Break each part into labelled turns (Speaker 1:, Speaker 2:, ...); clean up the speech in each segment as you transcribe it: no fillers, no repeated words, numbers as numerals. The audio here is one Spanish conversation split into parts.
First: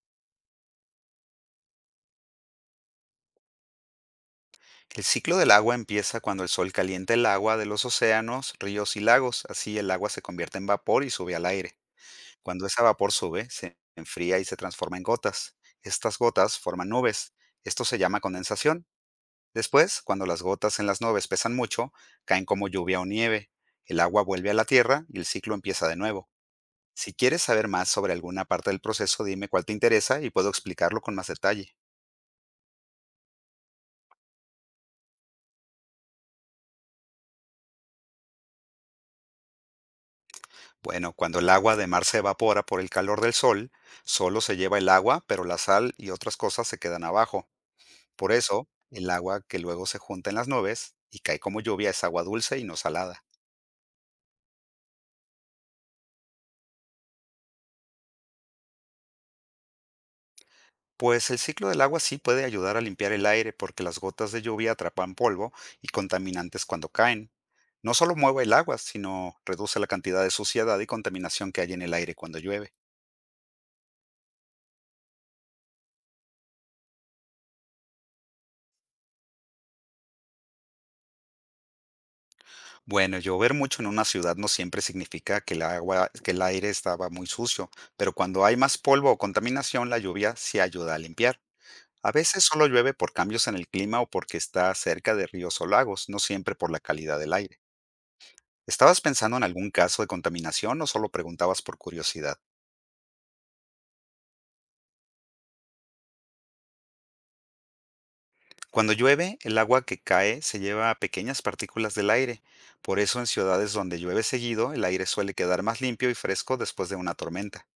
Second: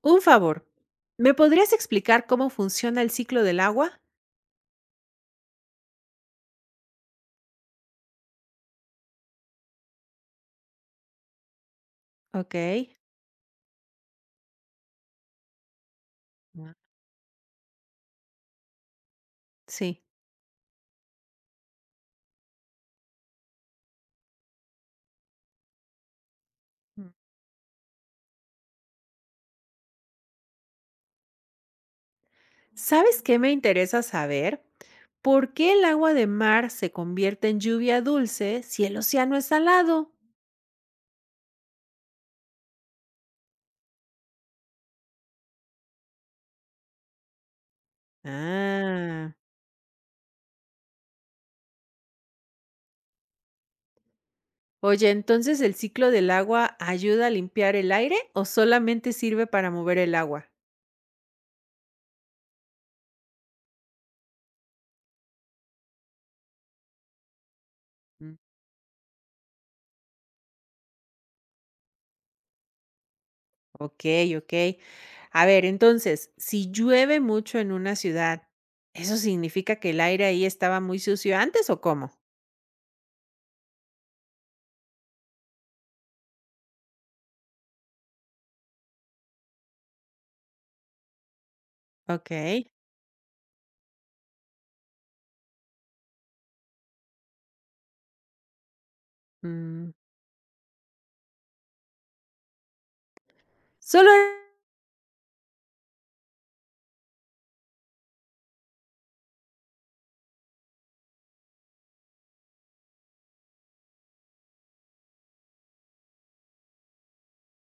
Speaker 1: Un favor, ¿me podrías explicar cómo funciona el ciclo del agua?
Speaker 2: El ciclo del agua empieza cuando el sol calienta el agua de los océanos, ríos y lagos. Así el agua se convierte en vapor y sube al aire.
Speaker 1: Ok.
Speaker 2: Cuando ese vapor sube, se enfría y se transforma en gotas. Estas gotas
Speaker 1: Ah.
Speaker 2: forman nubes. Esto se llama condensación.
Speaker 1: Sí.
Speaker 2: Después, cuando las gotas en las nubes pesan mucho, caen como lluvia o nieve. El agua vuelve a la tierra y el ciclo empieza de nuevo.
Speaker 1: Mm.
Speaker 2: Si quieres saber más sobre alguna parte del proceso, dime cuál te interesa y puedo explicarlo con más detalle.
Speaker 1: ¿Sabes qué me interesa saber? ¿Por qué el agua de mar se convierte en lluvia dulce si el océano es salado?
Speaker 2: Bueno, cuando el agua de mar se evapora por el calor del sol, solo se lleva el agua, pero la sal y otras cosas se quedan abajo. Por eso, el
Speaker 1: Ah.
Speaker 2: agua que luego se junta en las nubes y cae como lluvia es agua dulce y no salada.
Speaker 1: Oye, ¿entonces el ciclo del agua ayuda a limpiar el aire o solamente sirve para mover el agua?
Speaker 2: Pues el ciclo del agua sí puede ayudar a limpiar el aire porque las gotas de lluvia atrapan polvo y contaminantes cuando caen. No solo mueve el agua, sino reduce la cantidad de suciedad y contaminación que hay en el aire cuando llueve.
Speaker 1: Okey, okey. A ver, entonces, si llueve mucho en una ciudad, ¿eso significa que el aire ahí estaba muy sucio antes o cómo?
Speaker 2: Bueno, llover mucho en una ciudad no siempre significa que el agua, que el aire estaba muy sucio, pero cuando hay más polvo o contaminación, la lluvia sí ayuda a limpiar. A veces
Speaker 1: Okey.
Speaker 2: solo llueve por cambios en el clima o porque está cerca de ríos o lagos, no siempre por la calidad del aire. ¿Estabas pensando en algún
Speaker 1: Mm.
Speaker 2: caso de contaminación o solo preguntabas por curiosidad?
Speaker 1: Solo en-
Speaker 2: Cuando llueve, el agua que cae se lleva a pequeñas partículas del aire. Por eso en ciudades donde llueve seguido, el aire suele quedar más limpio y fresco después de una tormenta.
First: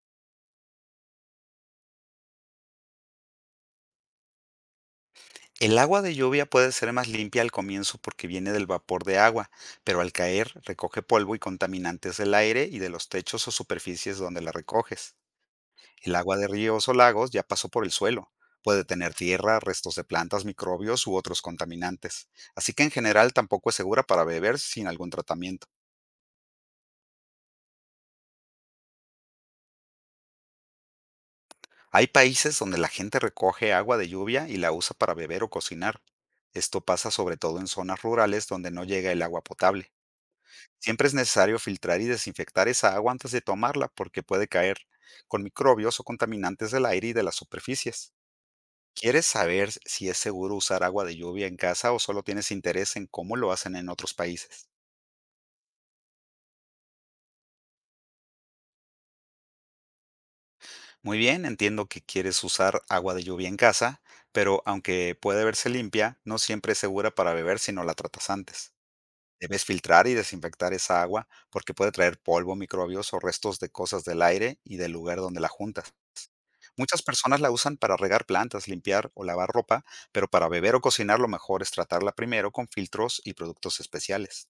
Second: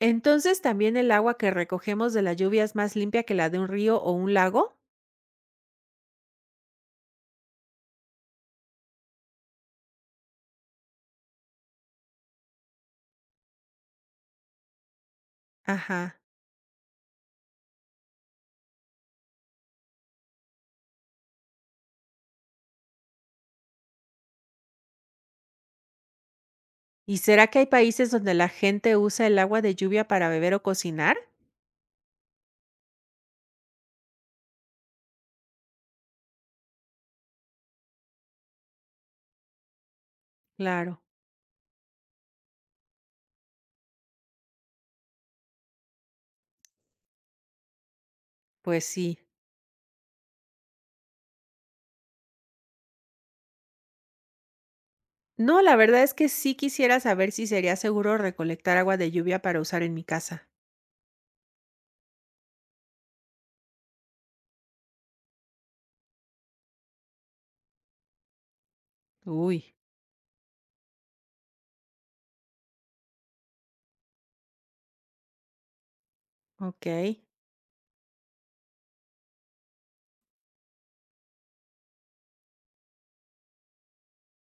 Speaker 1: entonces, ¿también el agua que recogemos de la lluvia es más limpia que la de un río o un lago?
Speaker 2: El agua de lluvia puede ser más limpia al comienzo porque viene del vapor de agua, pero al caer recoge polvo y contaminantes del aire y de los techos o superficies donde la recoges. El
Speaker 1: Ajá.
Speaker 2: agua de ríos o lagos ya pasó por el suelo. Puede tener tierra, restos de plantas, microbios u otros contaminantes. Así que en general tampoco es segura para beber sin algún tratamiento.
Speaker 1: ¿Y será que hay países donde la gente usa el agua de lluvia para beber o cocinar?
Speaker 2: Hay países donde la gente recoge agua de lluvia y la usa para beber o cocinar. Esto pasa sobre todo en zonas rurales donde no llega el agua potable.
Speaker 1: Claro,
Speaker 2: Siempre es necesario filtrar y desinfectar esa agua antes de tomarla porque puede caer con microbios o contaminantes del aire y de las superficies.
Speaker 1: pues sí.
Speaker 2: ¿Quieres saber si es seguro usar agua de lluvia en casa o solo tienes interés en cómo lo hacen en otros países?
Speaker 1: No, la verdad es que sí quisiera saber si sería seguro recolectar agua de lluvia para usar en mi casa.
Speaker 2: Muy bien, entiendo que quieres usar agua de lluvia en casa, pero aunque puede verse limpia, no siempre es segura para beber si no la tratas antes.
Speaker 1: Uy,
Speaker 2: Debes filtrar y desinfectar esa agua porque puede traer polvo, microbios o restos de cosas del aire y del lugar donde la juntas. Muchas
Speaker 1: okey.
Speaker 2: personas la usan para regar plantas, limpiar o lavar ropa, pero para beber o cocinar lo mejor es tratarla primero con filtros y productos especiales.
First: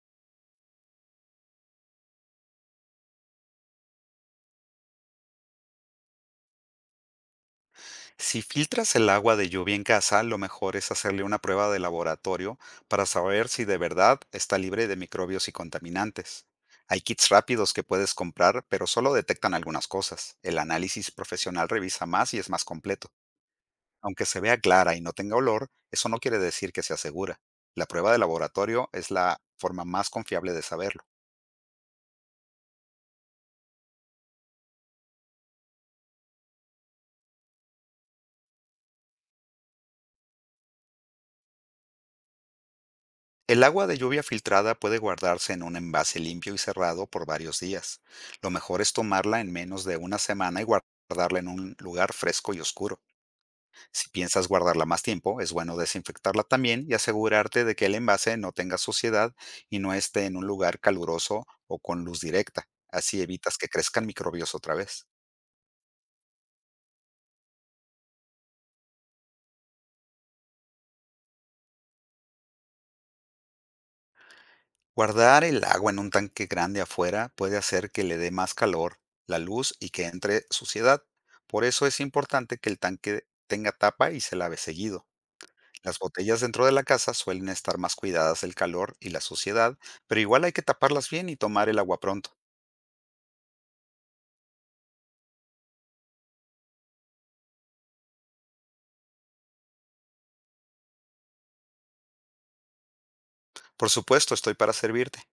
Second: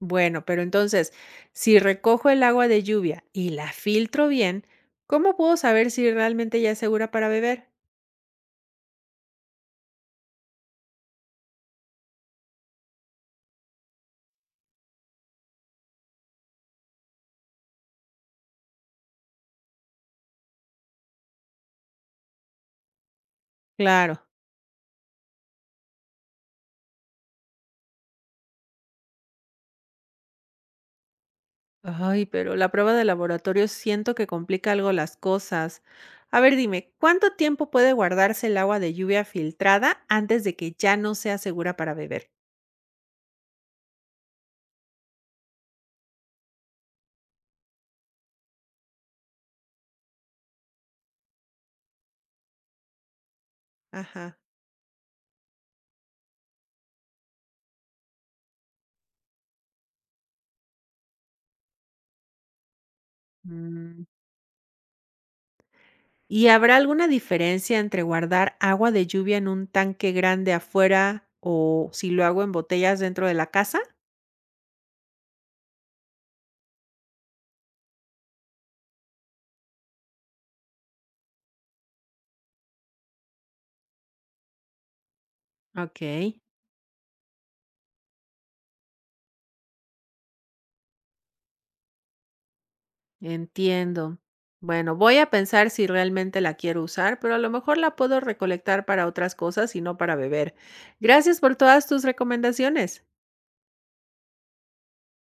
Speaker 1: Bueno, pero entonces, si recojo el agua de lluvia y la filtro bien, ¿cómo puedo saber si realmente ya es segura para beber?
Speaker 2: Si filtras el agua de lluvia en casa, lo mejor es hacerle una prueba de laboratorio para saber si de verdad está libre de microbios y contaminantes. Hay kits rápidos que puedes comprar, pero solo detectan algunas cosas. El análisis profesional revisa más y es más completo.
Speaker 1: Claro.
Speaker 2: Aunque se vea clara y no tenga olor, eso no quiere decir que sea segura. La prueba de laboratorio es la forma más confiable de saberlo.
Speaker 1: Ay, pero la prueba de laboratorio siento que complica algo las cosas. A ver, dime, ¿cuánto tiempo puede guardarse el agua de lluvia filtrada antes de que ya no sea segura para beber?
Speaker 2: El agua de lluvia filtrada puede guardarse en un envase limpio y cerrado por varios días. Lo mejor es tomarla en menos de 1 semana y guardarla en un lugar fresco y oscuro. Si
Speaker 1: Ajá.
Speaker 2: piensas guardarla más tiempo, es bueno desinfectarla también y asegurarte de que el envase no tenga suciedad y no esté en un lugar caluroso o con luz directa. Así evitas que
Speaker 1: Mm.
Speaker 2: crezcan microbios otra vez.
Speaker 1: ¿Y habrá alguna diferencia entre guardar agua de lluvia en un tanque grande afuera o si lo hago en botellas dentro de la casa?
Speaker 2: Guardar el agua en un tanque grande afuera puede hacer que le dé más calor, la luz y que entre suciedad. Por eso es importante que el tanque tenga tapa y se lave seguido. Las
Speaker 1: Ok.
Speaker 2: botellas dentro de la casa suelen estar más cuidadas del calor y la suciedad, pero igual hay que taparlas bien y tomar el agua pronto.
Speaker 1: Entiendo. Bueno, voy a pensar si realmente la quiero usar, pero a lo mejor la puedo recolectar para otras cosas y no para beber. Gracias por todas tus recomendaciones.
Speaker 2: Por supuesto, estoy para servirte.